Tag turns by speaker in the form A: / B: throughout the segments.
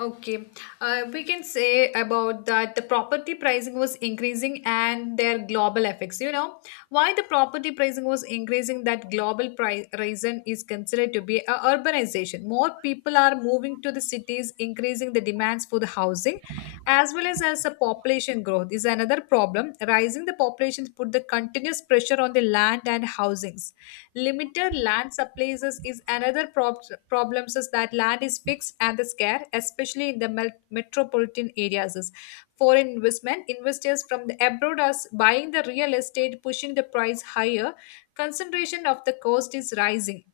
A: Okay, we can say about that the property pricing was increasing and their global effects. Why the property pricing was increasing, that global price reason is considered to be a urbanization. More people are moving to the cities, increasing the demands for the housing, as well as a population growth is another problem. Rising the populations put the continuous pressure on the land and housings. Limited land supplies is another problem is that land is fixed and is scarce, especially in the metropolitan areas. Is. Foreign investment investors from the abroad are buying the real estate, pushing the price higher. Concentration of the cost is rising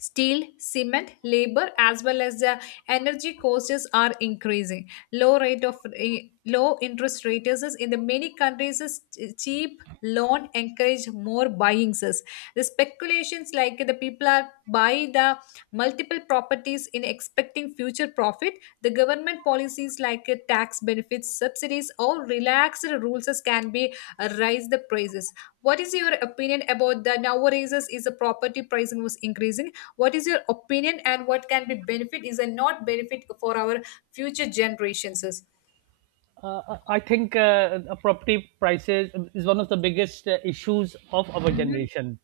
A: steel cement labor as well as the energy costs are increasing low rate of low interest rates is in the many countries is cheap loan encourage more buyings is. The speculations like the people are buy the multiple properties in expecting future profit the government policies like tax benefits subsidies or relaxed rules is can be raise the prices. What is your opinion about the nowadays is the property pricing was increasing? What is your opinion and what can be benefit is a not benefit for our future generations is?
B: I think property prices is one of the biggest issues of our
A: Mm-hmm.
B: generation.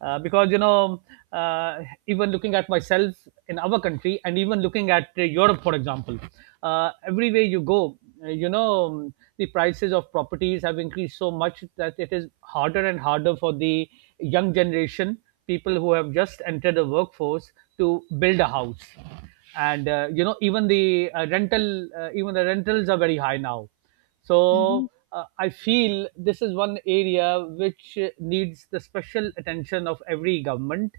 B: Because uh, even looking at myself in our country, and even looking at Europe, for example, everywhere you go, the prices of properties have increased so much that it is harder and harder for the young generation, people who have just entered the workforce, to build a house, and even the rental even the rentals are very high now. So
A: Mm-hmm.
B: I feel this is one area which needs the special attention of every government,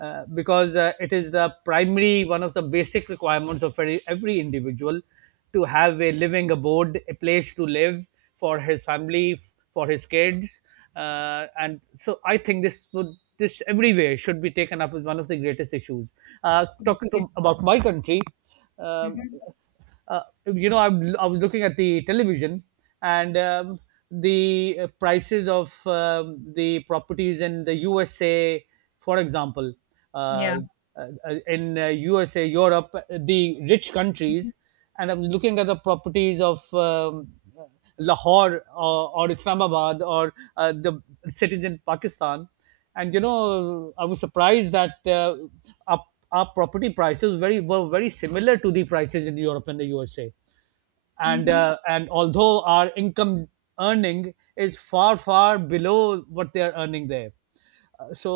B: because it is the primary one of the basic requirements of every individual, to have a living abode, a place to live, for his family, for his kids. And so I think this would, this everywhere should be taken up as one of the greatest issues. Uh, talking
A: Yeah.
B: to, about my country, um,
A: Mm-hmm.
B: uh, I was looking at the television, and the prices of the properties in the USA, for example,
A: Yeah.
B: uh, uh, in USA, Europe, the rich
A: Mm-hmm.
B: countries, and I'm looking at the properties of Lahore, or Islamabad, or the cities in Pakistan. And you know, I was surprised that our, our property prices very were very similar to the prices in Europe and the USA. And
A: Mm-hmm.
B: uh, and although our income earning is far below what they are earning there. Uh, so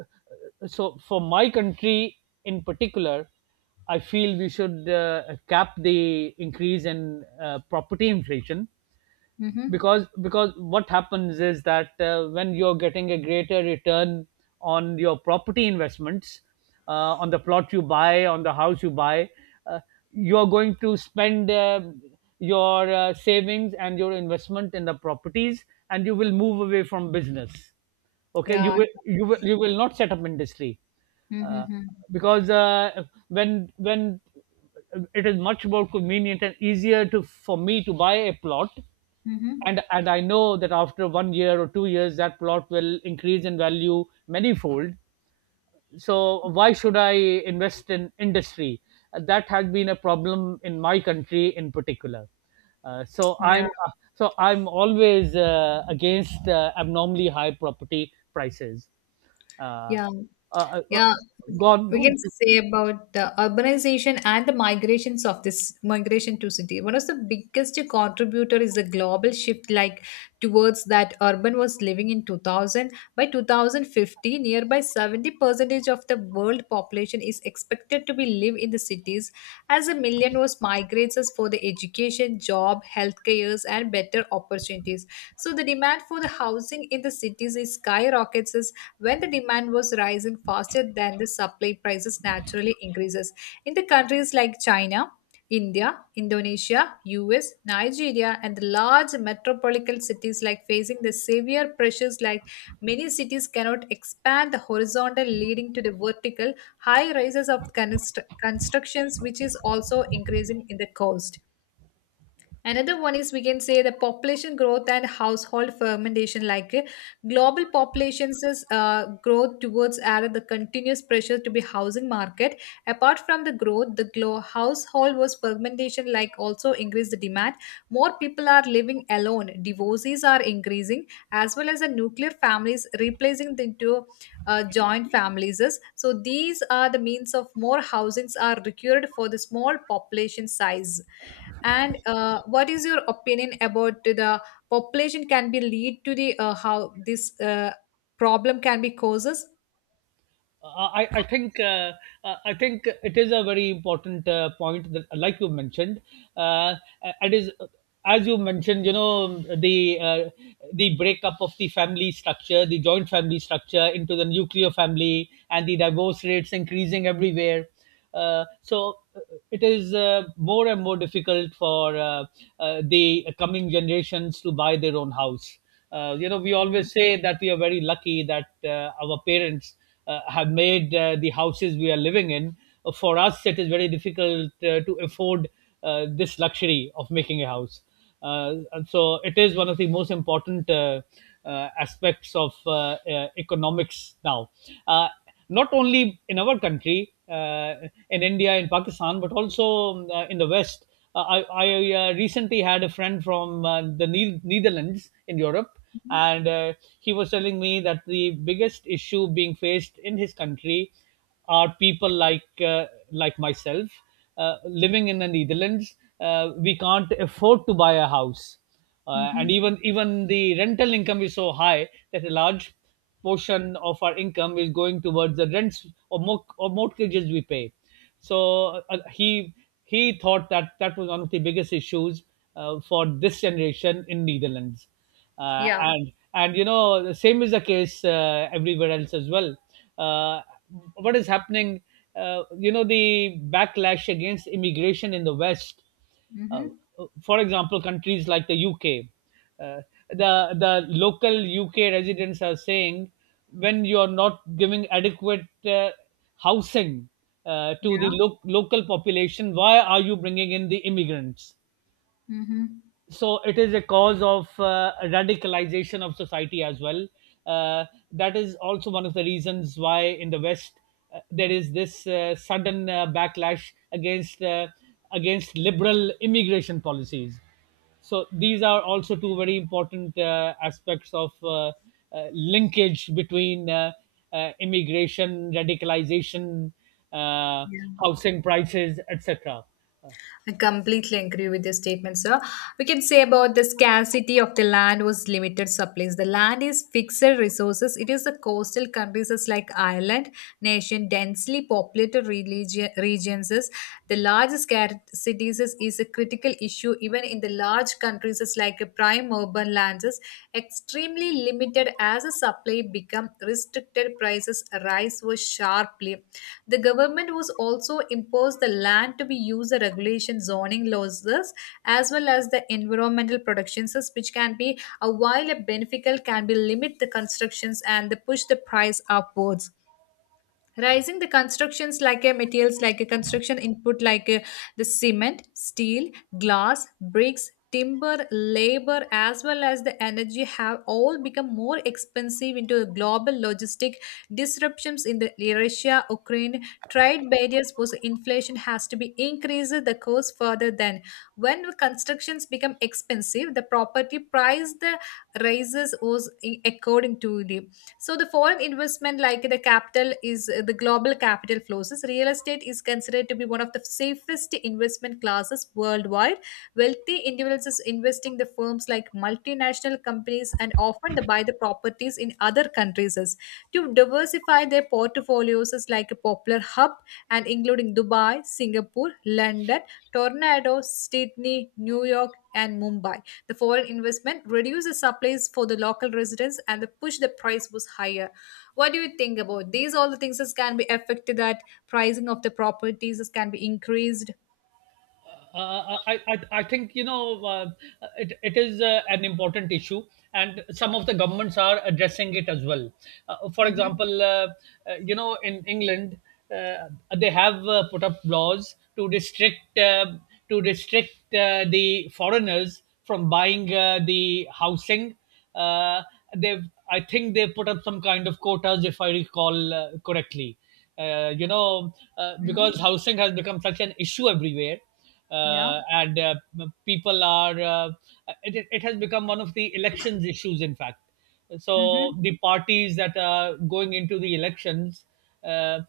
B: uh, so for my country in particular, I feel we should cap the increase in property inflation, because what happens is that when you're getting a greater return on your property investments, on the plot you buy, on the house you buy, uh, you're going to spend your savings and your investment in the properties, and you will move away from business. Okay, you
A: Yeah.
B: will you will, you will not set up industry, uh,
A: Mm-hmm.
B: because when it is much more convenient and easier to for me to buy a plot,
A: Mm-hmm.
B: and I know that after 1 year or 2 years, that plot will increase in value many fold. So why should I invest in industry? That has been a problem in my country in particular. Uh, so I'm
A: Yeah.
B: uh, so I'm always against abnormally high property prices. Uh,
A: Yeah,
B: uh, uh,
A: yeah.
B: Go on, go
A: We
B: on.
A: can say about the urbanization and the migrations of this migration to city. One of the biggest contributor is the global shift, like towards that urban was living in 2000. By 2050, nearby 70 percentage of the world population is expected to be live in the cities, as a million was migrates us for the education, job, healthcare, and better opportunities. So the demand for the housing in the cities is skyrockets when the demand was rising faster than the supply prices naturally increases in the countries like China, India, Indonesia, US, Nigeria, and the large metropolitan cities like facing the severe pressures like many cities cannot expand the horizontal leading to the vertical high rises of constructions which is also increasing in the cost. Another one is we can say the population growth and household fermentation. Like global populations is, growth towards added the continuous pressure to be housing market. Apart from the growth, the household was fermentation like also increase the demand. More people are living alone. Divorces are increasing as well as the nuclear families replacing the into joint families. So these are the means of more housings are required for the small population size and what is your opinion about the population can be lead to the how this problem can be causes?
B: Uh, I think I think it is a very important point that, like you mentioned, uh, it is as you mentioned. You know the breakup of the family structure, the joint family structure into the nuclear family, and the divorce rates increasing everywhere. So it is more and more difficult for the coming generations to buy their own house. You know, we always
A: Yeah.
B: say that we are very lucky that our parents have made the houses we are living in. For us, it is very difficult to afford this luxury of making a house. And so it is one of the most important aspects of economics now. Uh, Not only in our country, in India, in Pakistan, but also in the West. I recently had a friend from the Netherlands in Europe, and he was telling me that the biggest issue being faced in his country are people like myself living in the Netherlands. We can't afford to buy a house, and
A: Mm-hmm.
B: even the rental income is so high that a large portion of our income is going towards the rents, or mortgages we pay. So he thought that that was one of the biggest issues for this generation in Netherlands, uh,
A: Yeah.
B: and and you know the same is the case everywhere else as well. Uh, what is happening? You know, the backlash against immigration in the West, uh,
A: Mm-hmm.
B: for example, countries like the UK, uh, the the local UK residents are saying, when you are not giving adequate housing to the
A: Yeah.
B: local population, why are you bringing in the immigrants?
A: Mm-hmm.
B: So it is a cause of radicalization of society as well. uh, that is also one of the reasons why in the West there is this sudden backlash against against liberal immigration policies. So these are also two very important aspects of linkage between immigration, radicalization, uh,
A: Yeah.
B: housing prices, etc.
A: I completely agree with your statement, sir. We can say about the scarcity of the land was limited supplies. The land is fixed resources. It is the coastal countries is like Ireland, nation densely populated regions. Is- The large scarcities is a critical issue even in the large countries is like a prime urban lands is extremely limited as a supply become restricted prices rise was sharply the government was also imposed the land to be used the regulation zoning losses as well as the environmental protections which can be a while a beneficial can be limit the constructions and the push the price upwards. Rising the constructions like a materials like a construction input like the cement, steel, glass, bricks, timber, labor, as well as the energy have all become more expensive into the global logistic disruptions in the Russia, Ukraine, trade barriers post inflation has to be increased the cost further than when constructions become expensive, the property price the rises was according to the so the foreign investment, like the capital, is the global capital flows. Real estate is considered to be one of the safest investment classes worldwide. Wealthy individuals is investing the firms like multinational companies and often they buy the properties in other countries as- to diversify their portfolios is like a popular hub and including Dubai, Singapore, London, Tornado, Sydney, New York, and Mumbai. The foreign investment reduced the supplies for the local residents and the push the price was higher. What do you think about these? All the things that can be affected that pricing of the properties this can be increased.
B: I think you know it is an important issue, and some of the governments are addressing it as well, uh, for
A: Mm-hmm.
B: example uh, uh, you know in England, uh, they have put up laws to restrict the foreigners from buying the housing. Uh, they've I think they put up some kind of quotas if I recall correctly. You know, because
A: Mm-hmm.
B: housing has become such an issue everywhere,
A: Yeah.
B: and people are it has become one of the elections issues, in fact.
A: Mm-hmm.
B: So the parties that are going into the elections, uh,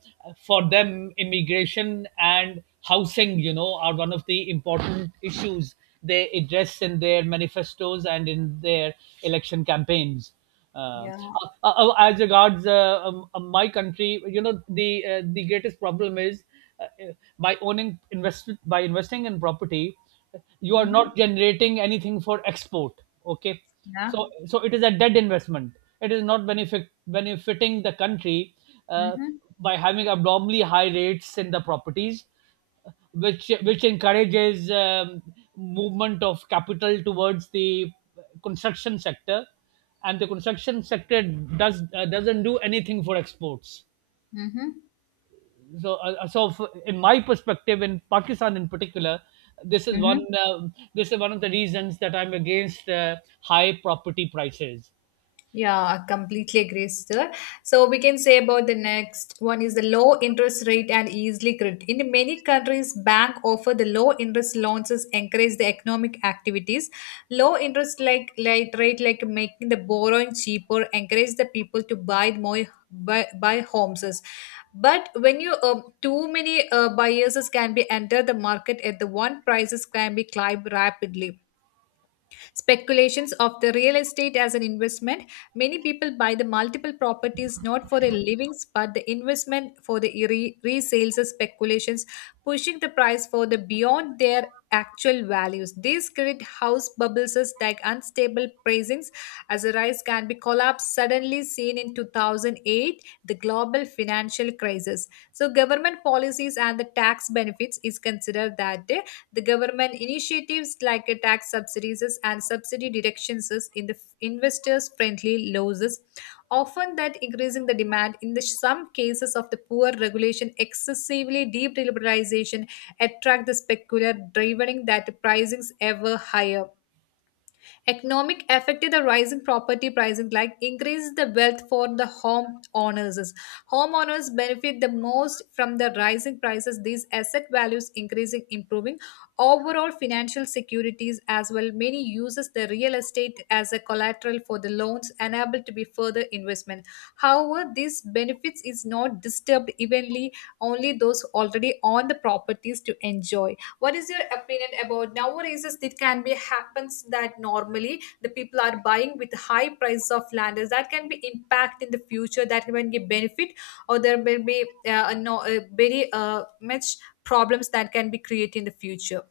B: for them, immigration and housing, you know, are one of the important issues they address in their manifestos and in their election campaigns.
A: Yeah.
B: As regards my country, you know, the greatest problem is, uh, by owning investment, by investing in property, you are
A: Mm-hmm.
B: not generating anything for export. Okay,
A: Yeah.
B: so it is a dead investment. It is not benefiting the country, uh,
A: Mm-hmm.
B: by having abnormally high rates in the properties, which encourages movement of capital towards the construction sector, and the construction sector does doesn't do anything for exports.
A: Mm-hmm.
B: So in my perspective, in Pakistan in particular, this is one,
A: Mm-hmm.
B: uh, this is one of the reasons that I'm against high property prices.
A: Yeah, I completely agree, sir. So we can say about the next one is the low interest rate and easily credit. In many countries, bank offer the low interest loans to encourage the economic activities. Low interest like rate like making the borrowing cheaper, encourage the people to buy more buy homes. But when you too many buyers can be enter the market at the one prices can be climb rapidly. Speculations of the real estate as an investment. Many people buy the multiple properties not for their livings but the investment for the resales or speculations, pushing the price for the beyond their actual values. These create house bubbles as like unstable pricings as a rise can be collapsed suddenly seen in 2008, the global financial crisis. So government policies and the tax benefits is considered that day. The government initiatives like a tax subsidies and subsidy directions in the investors friendly laws often that increasing the demand in the some cases of the poor regulation excessively deep liberalization attract the specular driving that pricings ever higher. Economic affected the rising property prices, like increase the wealth for the home owners. Homeowners benefit the most from the rising prices. These asset values increasing, improving overall financial securities as well. Many uses the real estate as a collateral for the loans, enable to be further investment. However, these benefits is not disturbed evenly. Only those already on the properties to enjoy. What is your opinion about nowadays is it can be happens that normally the people are buying with high price of land is that can be impact in the future that can be benefit or there will be no very much problems that can be created in the future?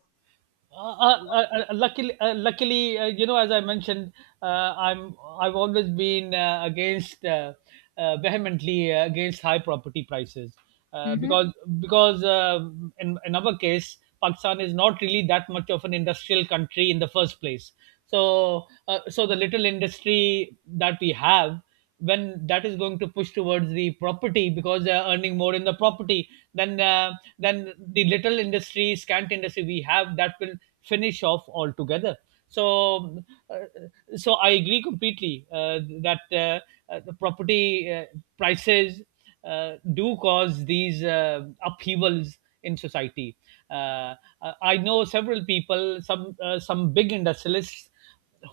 B: uh, uh, Luckily, you know, as I mentioned, uh, I've always been against vehemently against high property prices,
A: Mm-hmm.
B: because because uh, in our case, Pakistan is not really that much of an industrial country in the first place. So the little industry that we have, when that is going to push towards the property because they are earning more in the property, then uh, then the little industry, scant industry we have, that will finish off altogether. So uh, so I agree completely that the property prices do cause these upheavals in society. uh, I know several people, some big industrialists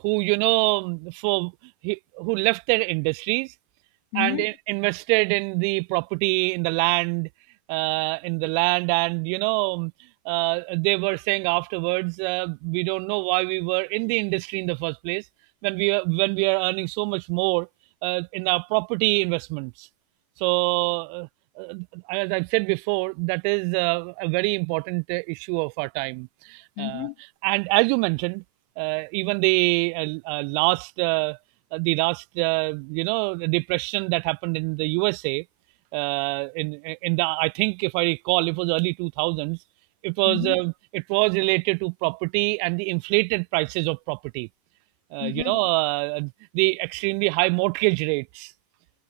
B: who, you know, who left their industries and
A: Mm-hmm.
B: invested in the property, in the land, in the land, and you know, they were saying afterwards, we don't know why we were in the industry in the first place, when we are, when we are earning so much more in our property investments. So uh, uh, as I've said before, that is a very important issue of our time, uh,
A: Mm-hmm.
B: and as you mentioned, even the last the last you know, the depression that happened in the USA, in the I think if I recall it was early 2000s. it was
A: Mm-hmm.
B: uh, it was related to property and the inflated prices of property. You
A: Mm-hmm.
B: know, the extremely high mortgage rates,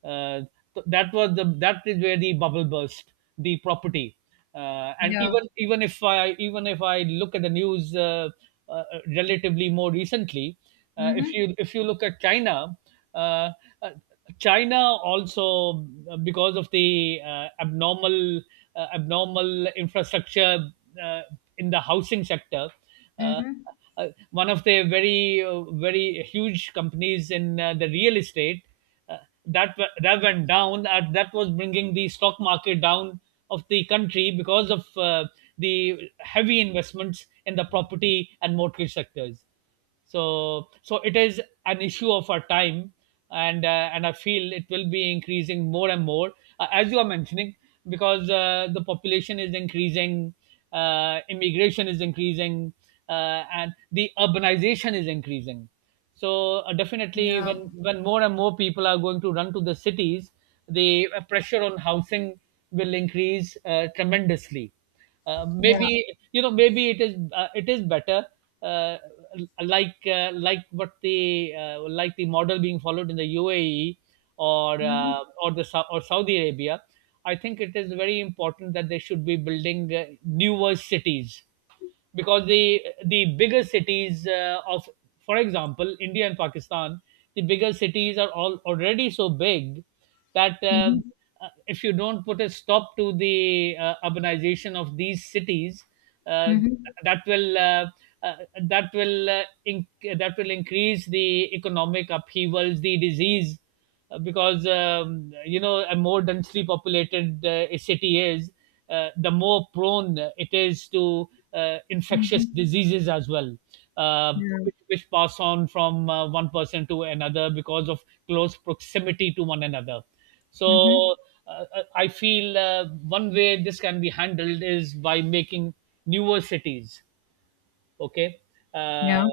B: uh, that was the, that is where the bubble burst, the property. And
A: Yeah.
B: even if I look at the news, uh, relatively more recently, if
A: Mm-hmm.
B: you, if you look at China, uh, uh, China also, because of the abnormal abnormal infrastructure uh, in the housing sector, uh,
A: Mm-hmm.
B: one of the very very huge companies in the real estate, uh, that went down, and that was bringing the stock market down of the country, because of the heavy investments in the property and mortgage sectors. So so it is an issue of our time, and I feel it will be increasing more and more as you are mentioning, because the population is increasing, immigration is increasing, and the urbanization is increasing. So definitely, when
A: Yeah.
B: when more and more people are going to run to the cities, the pressure on housing will increase tremendously.
A: Yeah.
B: Maybe you know, maybe it is, it is better, uh, like what the like the model being followed in the UAE, or
A: Mm-hmm.
B: or Saudi Arabia. I think it is very important that they should be building newer cities because the bigger cities of, for example, India and Pakistan. The bigger cities are all already so big that uh,
A: Mm-hmm.
B: uh, if you don't put a stop to the urbanization of these cities, uh,
A: Mhm.
B: that will uh, uh, that will increase the economic upheavals, the disease, because a more densely populated a city is, the more prone it is to infectious
A: Mhm.
B: diseases as well, uh,
A: Yeah.
B: which pass on from one person to another because of close proximity to one another.
A: Mhm.
B: So uh, I feel one way this can be handled is by making newer cities. Okay. uh, uh,
A: Yeah.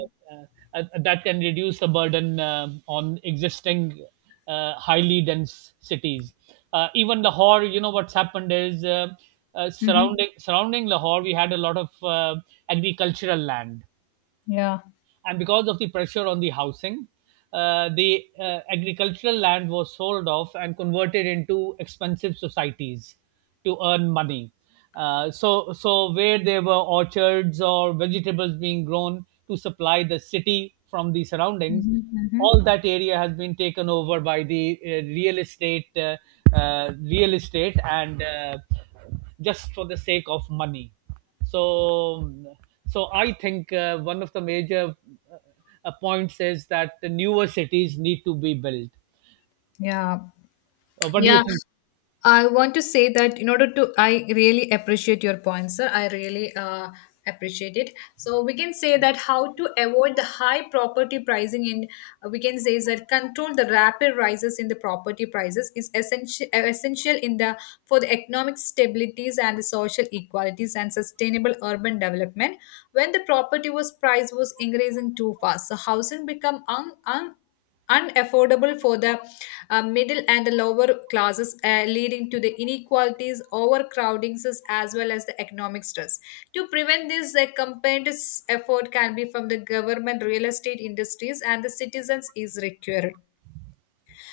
B: that can reduce the burden on existing highly dense cities. Even Lahore, you know what's happened is
A: Mhm.
B: surrounding Lahore, we had a lot of agricultural land,
A: Yeah.
B: and because of the pressure on the housing, the agricultural land was sold off and converted into expensive societies to earn money. So where there were orchards or vegetables being grown to supply the city from the surroundings,
A: Mhm. Mhm.
B: all that area has been taken over by the real estate, and just for the sake of money. So so I think one of the major uh, points is that the newer cities need to be built.
A: Yeah.
B: What do you
A: Yeah,
B: think?
A: I want to say that in order to, I really appreciate your points, sir. I really appreciate it. So we can say that how to avoid the high property pricing in, we can say is that control the rapid rises in the property prices is essential in the for the economic stabilities and the social equalities and sustainable urban development. When the property was price was increasing too fast, so housing become un, un unaffordable for the middle and the lower classes, leading to the inequalities, overcrowdings, as well as the economic stress. To prevent this, a combined effort can be from the government, real estate industries, and the citizens is required.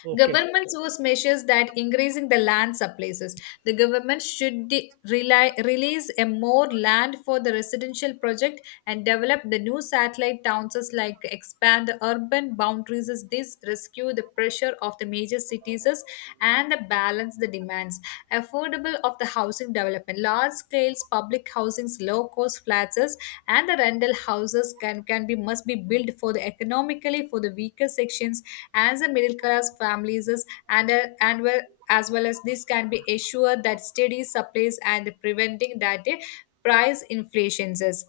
B: Okay.
A: Governments use measures that increasing the land surpluses. The government should rely, release a more land for the residential project and develop the new satellite towns as like expand the urban boundaries as this rescue the pressure of the major cities as and the balance the demands. Affordable of the housing development. Large scales public housings, low cost flats as and the rental houses can be must be built for the economically for the weaker sections as a middle class families is- and well as this can be assured that steady supplies and preventing that price inflations is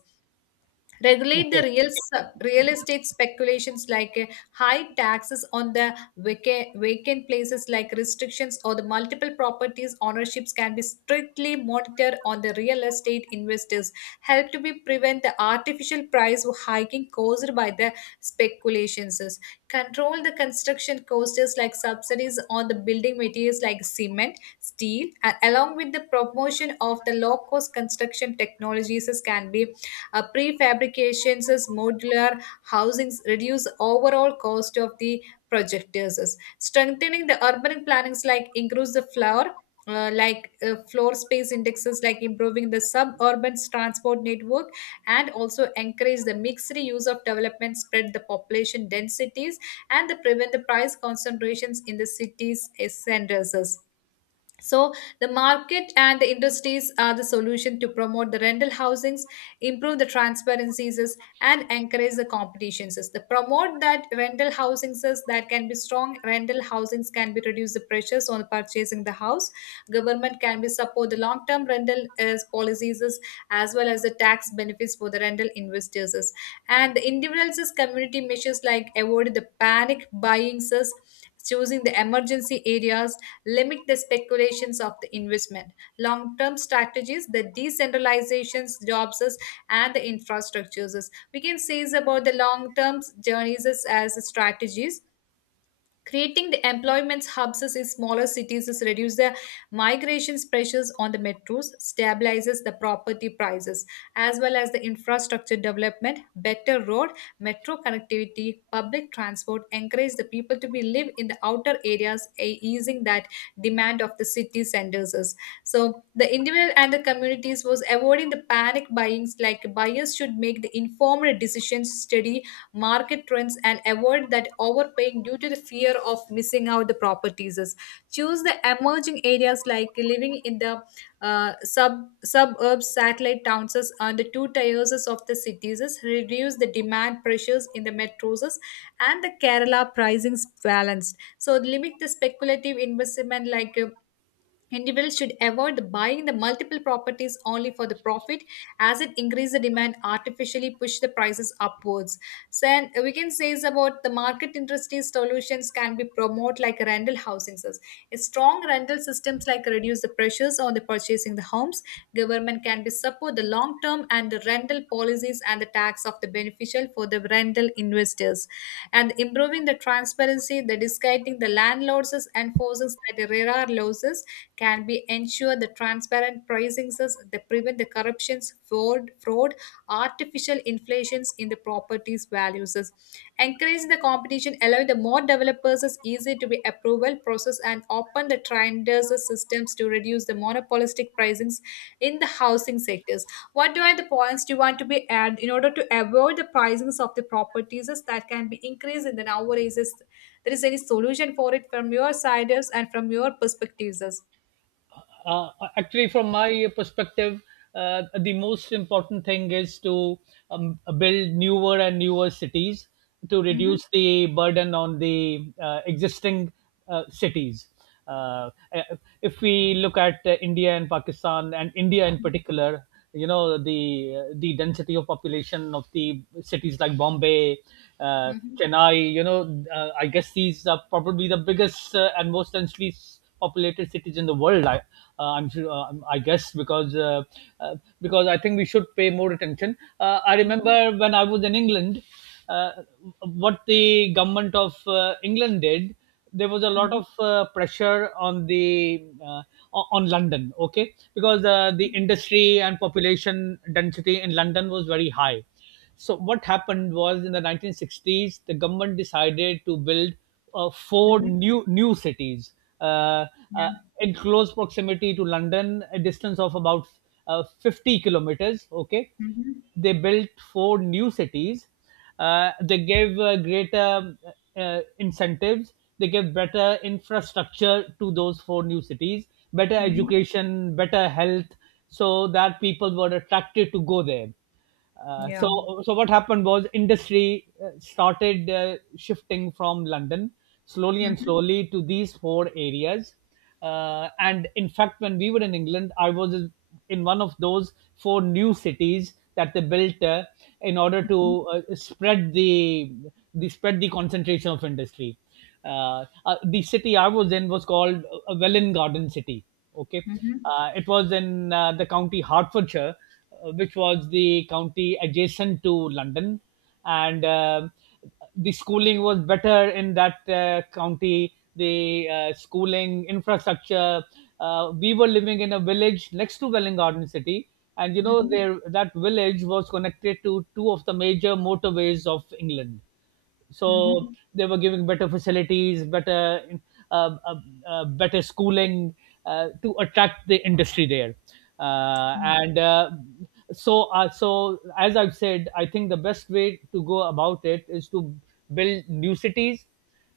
A: regulate the
B: Okay.
A: real real estate speculations like high taxes on the vacant places like restrictions or the multiple properties ownerships can be strictly monitored on the real estate investors help to be prevent the artificial price hiking caused by the speculations control the construction costs like subsidies on the building materials like cement steel and along with the promotion of the low cost construction technologies can be prefabrications as modular housings reduce overall cost of the project. Strengthening the urban plannings like increase the floor floor space indexes like improving the suburban transport network and also encourage the mixed use of development spread the population densities and the prevent the price concentrations in the cities centers so the market and the industries are the solution to promote the rental housings, improve the transparencies is, and encourage the competitions. Is. The promote that rental housings is that can be strong. Rental housings can be reduce the pressures on purchasing the house. Government can be support the long term rental is, policies is, as well as the tax benefits for the rental investors. Is. And the individuals is community measures like avoid the panic buyings, is, choosing the emergency areas limit the speculations of the investment. Long term strategies, the decentralizations, jobs, and the infrastructures. We can say is about the long term journeys is as strategies. Creating the employment hubs in smaller cities is reduce the migrations pressures on the metros, stabilizes the property prices, as well as the infrastructure development, better road, metro connectivity, public transport, encourage the people to be live in the outer areas, easing that demand of the city centers. Is. So the individual and the communities was avoiding the panic buyings, like buyers should make the informed decisions, study market trends and avoid that overpaying due to the fear of missing out the properties, choose the emerging areas like living in the uh, sub suburbs, satellite towns and the two tiers of the cities reduce the demand pressures in the metros and the kerala pricing balanced. So limit the speculative investment like individuals should avoid buying the multiple properties only for the profit as it increases the demand, artificially push the prices upwards. So and we can say is about the market interesting solutions can be promoted like rental housing. A strong rental systems like reduce the pressures on the purchasing the homes. Government can be support the long term and the rental policies and the tax of the beneficial for the rental investors, and improving the transparency, the disguising the landlords and forces that there are losses can be ensure the transparent pricing that prevent the corruptions, fraud, artificial inflations in the properties values. Encourage the competition, allowing the more developers is easy to be approval process and open the trenders systems to reduce the monopolistic pricings in the housing sectors. What do are the points do you want to be add in order to avoid the pricings of the properties is that can be increased in the nowadays? Is there is any solution for it from your side is and from your perspectives? Is?
B: uh, Actually, from my perspective, the most important thing is to build newer and newer cities to
A: Mhm.
B: reduce the burden on the existing cities. uh, if we look at India and Pakistan, and India in particular, you know the density of population of the cities like Bombay,
A: Mhm.
B: Chennai. You know, I guess these are probably the biggest and most densely populated cities in the world. I'm sure. I guess, because I think we should pay more attention. I
A: Mhm.
B: remember when I was in England, uh, what the government of England did, there was a lot
A: Mhm.
B: of pressure on the on London, okay, because the industry and population density in London was very high. So what happened was in the 1960s, the government decided to build four
A: Mhm.
B: new cities, uh, uh,
A: Yeah.
B: in close proximity to London, a distance of about 50 kilometers. Okay,
A: Mhm.
B: they built four new cities. They gave greater incentives. They gave better infrastructure to those four new cities, better
A: Mhm.
B: education, better health, so that people were attracted to go there. Uh,
A: Yeah.
B: so, so what happened was industry started shifting from London slowly and
A: Mhm.
B: slowly to these four areas. And in fact, when we were in England, I was in one of those four new cities that they built in order to spread the concentration of industry. The city I was in was called Welwyn Garden City. Okay,
A: Mhm.
B: it was in the county Hertfordshire, which was the county adjacent to London, and the schooling was better in that county. The schooling infrastructure. We were living in a village next to Welling Garden City, and you know
A: Mhm.
B: there that village was connected to two of the major motorways of England, so
A: Mhm.
B: they were giving better facilities, better uh, uh, better schooling to attract the industry there, and so as I've said, I think the best way to go about it is to build new cities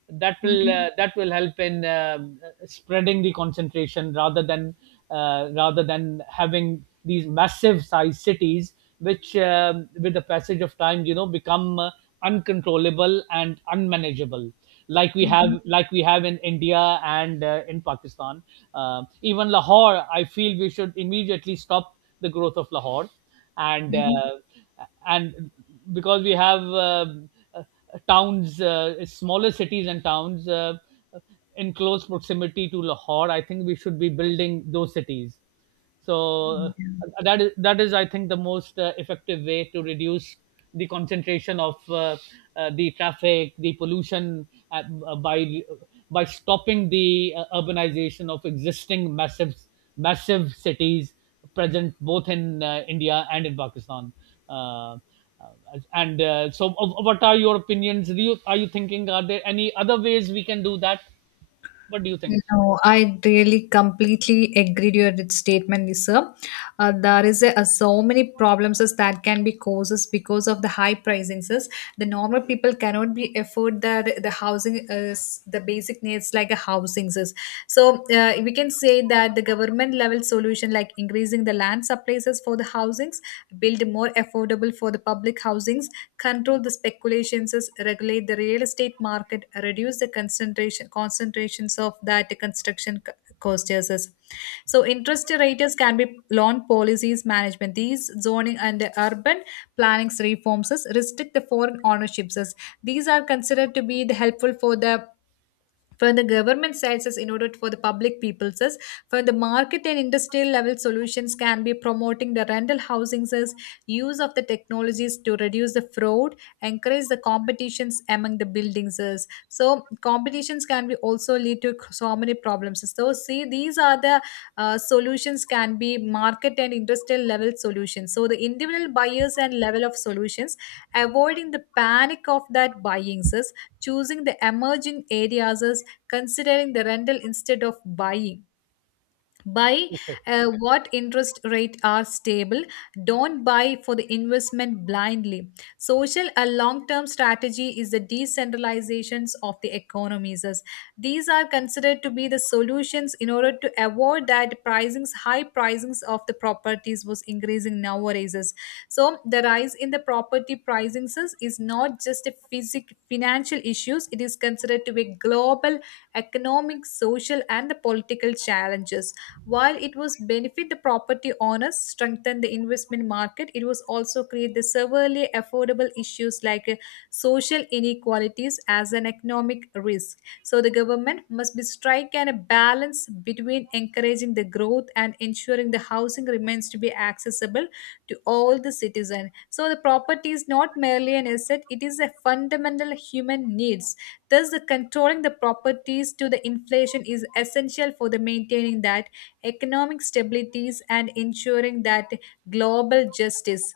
A: Mhm. Mhm.
B: that will help in spreading the concentration rather than having these massive size cities which, with the passage of time, you know, become uncontrollable and unmanageable,
A: Mhm.
B: like we have in India and in Pakistan. Even Lahore, I feel we should immediately stop the growth of Lahore, and uh,
A: Mhm.
B: and because we have smaller cities and towns in close proximity to Lahore. I think we should be building those cities. So that is, I think, the most effective way to reduce the concentration of the traffic, the pollution, by stopping the urbanization of existing massive cities present both in India and in Pakistan. Uh, and so, what are your opinions? Do you Are you thinking? Are there any other ways we can do that? What do you think?
A: No, I really completely agree to your statement, Lisa. There is a, so many problems is that can be causes because of the high prices. Is the normal people cannot be afford the housing, the basic needs like a housing. Is. So we can say that the government level solution like increasing the land surpluses for the housings, build more affordable for the public housings, control the speculations, regulate the real estate market, reduce the concentrations of that construction cost uses. So interest rates can be loan policies management. These zoning and urban planning reforms as restrict the foreign ownerships. As these are considered to be the helpful for the government side says in order for the public people says, for the market and industrial level solutions can be promoting the rental housing says, use of the technologies to reduce the fraud, encourage the competitions among the buildings says so competitions can be also lead to so many problems so see these are the solutions can be market and industrial level solutions. So the individual buyers and level of solutions avoiding the panic of that buying says, choosing the emerging areas, considering the rental instead of buying, buy,
B: Okay.
A: what interest rate are stable, don't buy for the investment blindly, social a long term strategy is the decentralizations of the economies. As these are considered to be the solutions in order to avoid that pricings, high pricings of the properties was increasing nowadays. As so the rise in the property pricings is not just a physic financial issues, it is considered to be global economic social and the political challenges, while it was benefit the property owners, strengthen the investment market, it was also create the severely affordable issues like social inequalities as an economic risk. So the government must be strike and a balance between encouraging the growth and ensuring the housing remains to be accessible to all the citizen. So the property is not merely an asset, it is a fundamental human needs. Thus, the controlling the properties to the inflation is essential for the maintaining that economic stabilities and ensuring that global justice.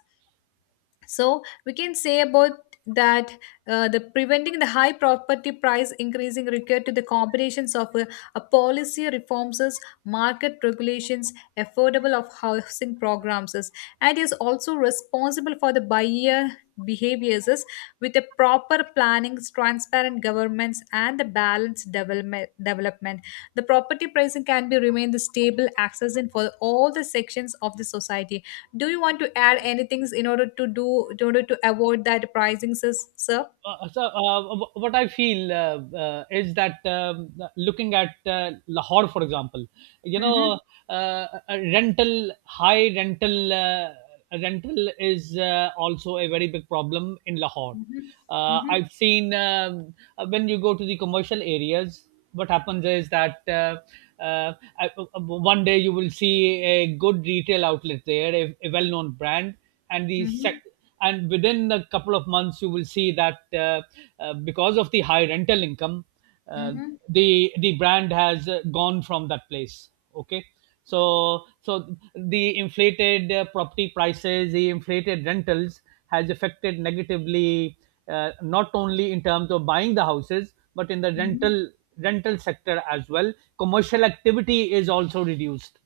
A: So we can say about that the preventing the high property price increasing required to the combinations of a policy reforms, is market regulations, affordable of housing programs, is, and is also responsible for the buyer behaviors is, with a proper planning, transparent governments, and the balanced development. The property pricing can be remain the stable access in for all the sections of the society. Do you want to add anything in order to do in order to avoid that pricing, sis, sir?
B: So, what I feel is that, looking at Lahore, for example, you
A: Mm-hmm.
B: know, a rental high rental, is also a very big problem in Lahore.
A: Mm-hmm. Mm-hmm.
B: I've seen, when you go to the commercial areas, what happens is that uh, one day you will see a good retail outlet there, a well-known brand, and the
A: Mm-hmm.
B: sec- and within a couple of months you will see that because of the high rental income, uh,
A: Mm-hmm.
B: the brand has gone from that place. Okay. So the inflated property prices, the inflated rentals has affected negatively, not only in terms of buying the houses but in the
A: Mm-hmm.
B: rental sector as well. Commercial activity is also reduced.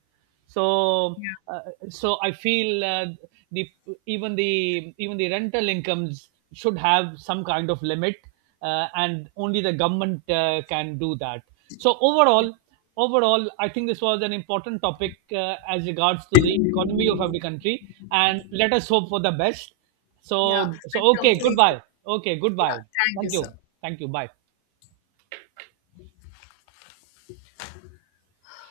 B: So uh, so I feel the even the even the rental incomes should have some kind of limit, and only the government can do that. So, overall, I think this was an important topic, as regards to the economy of every country, and let us hope for the best. so
A: Yeah, I
B: so okay,
A: completely.
B: goodbye. Okay,
A: Yeah,
B: goodbye.
A: thank you,
B: Thank you.
A: sir.
B: Thank you. Bye.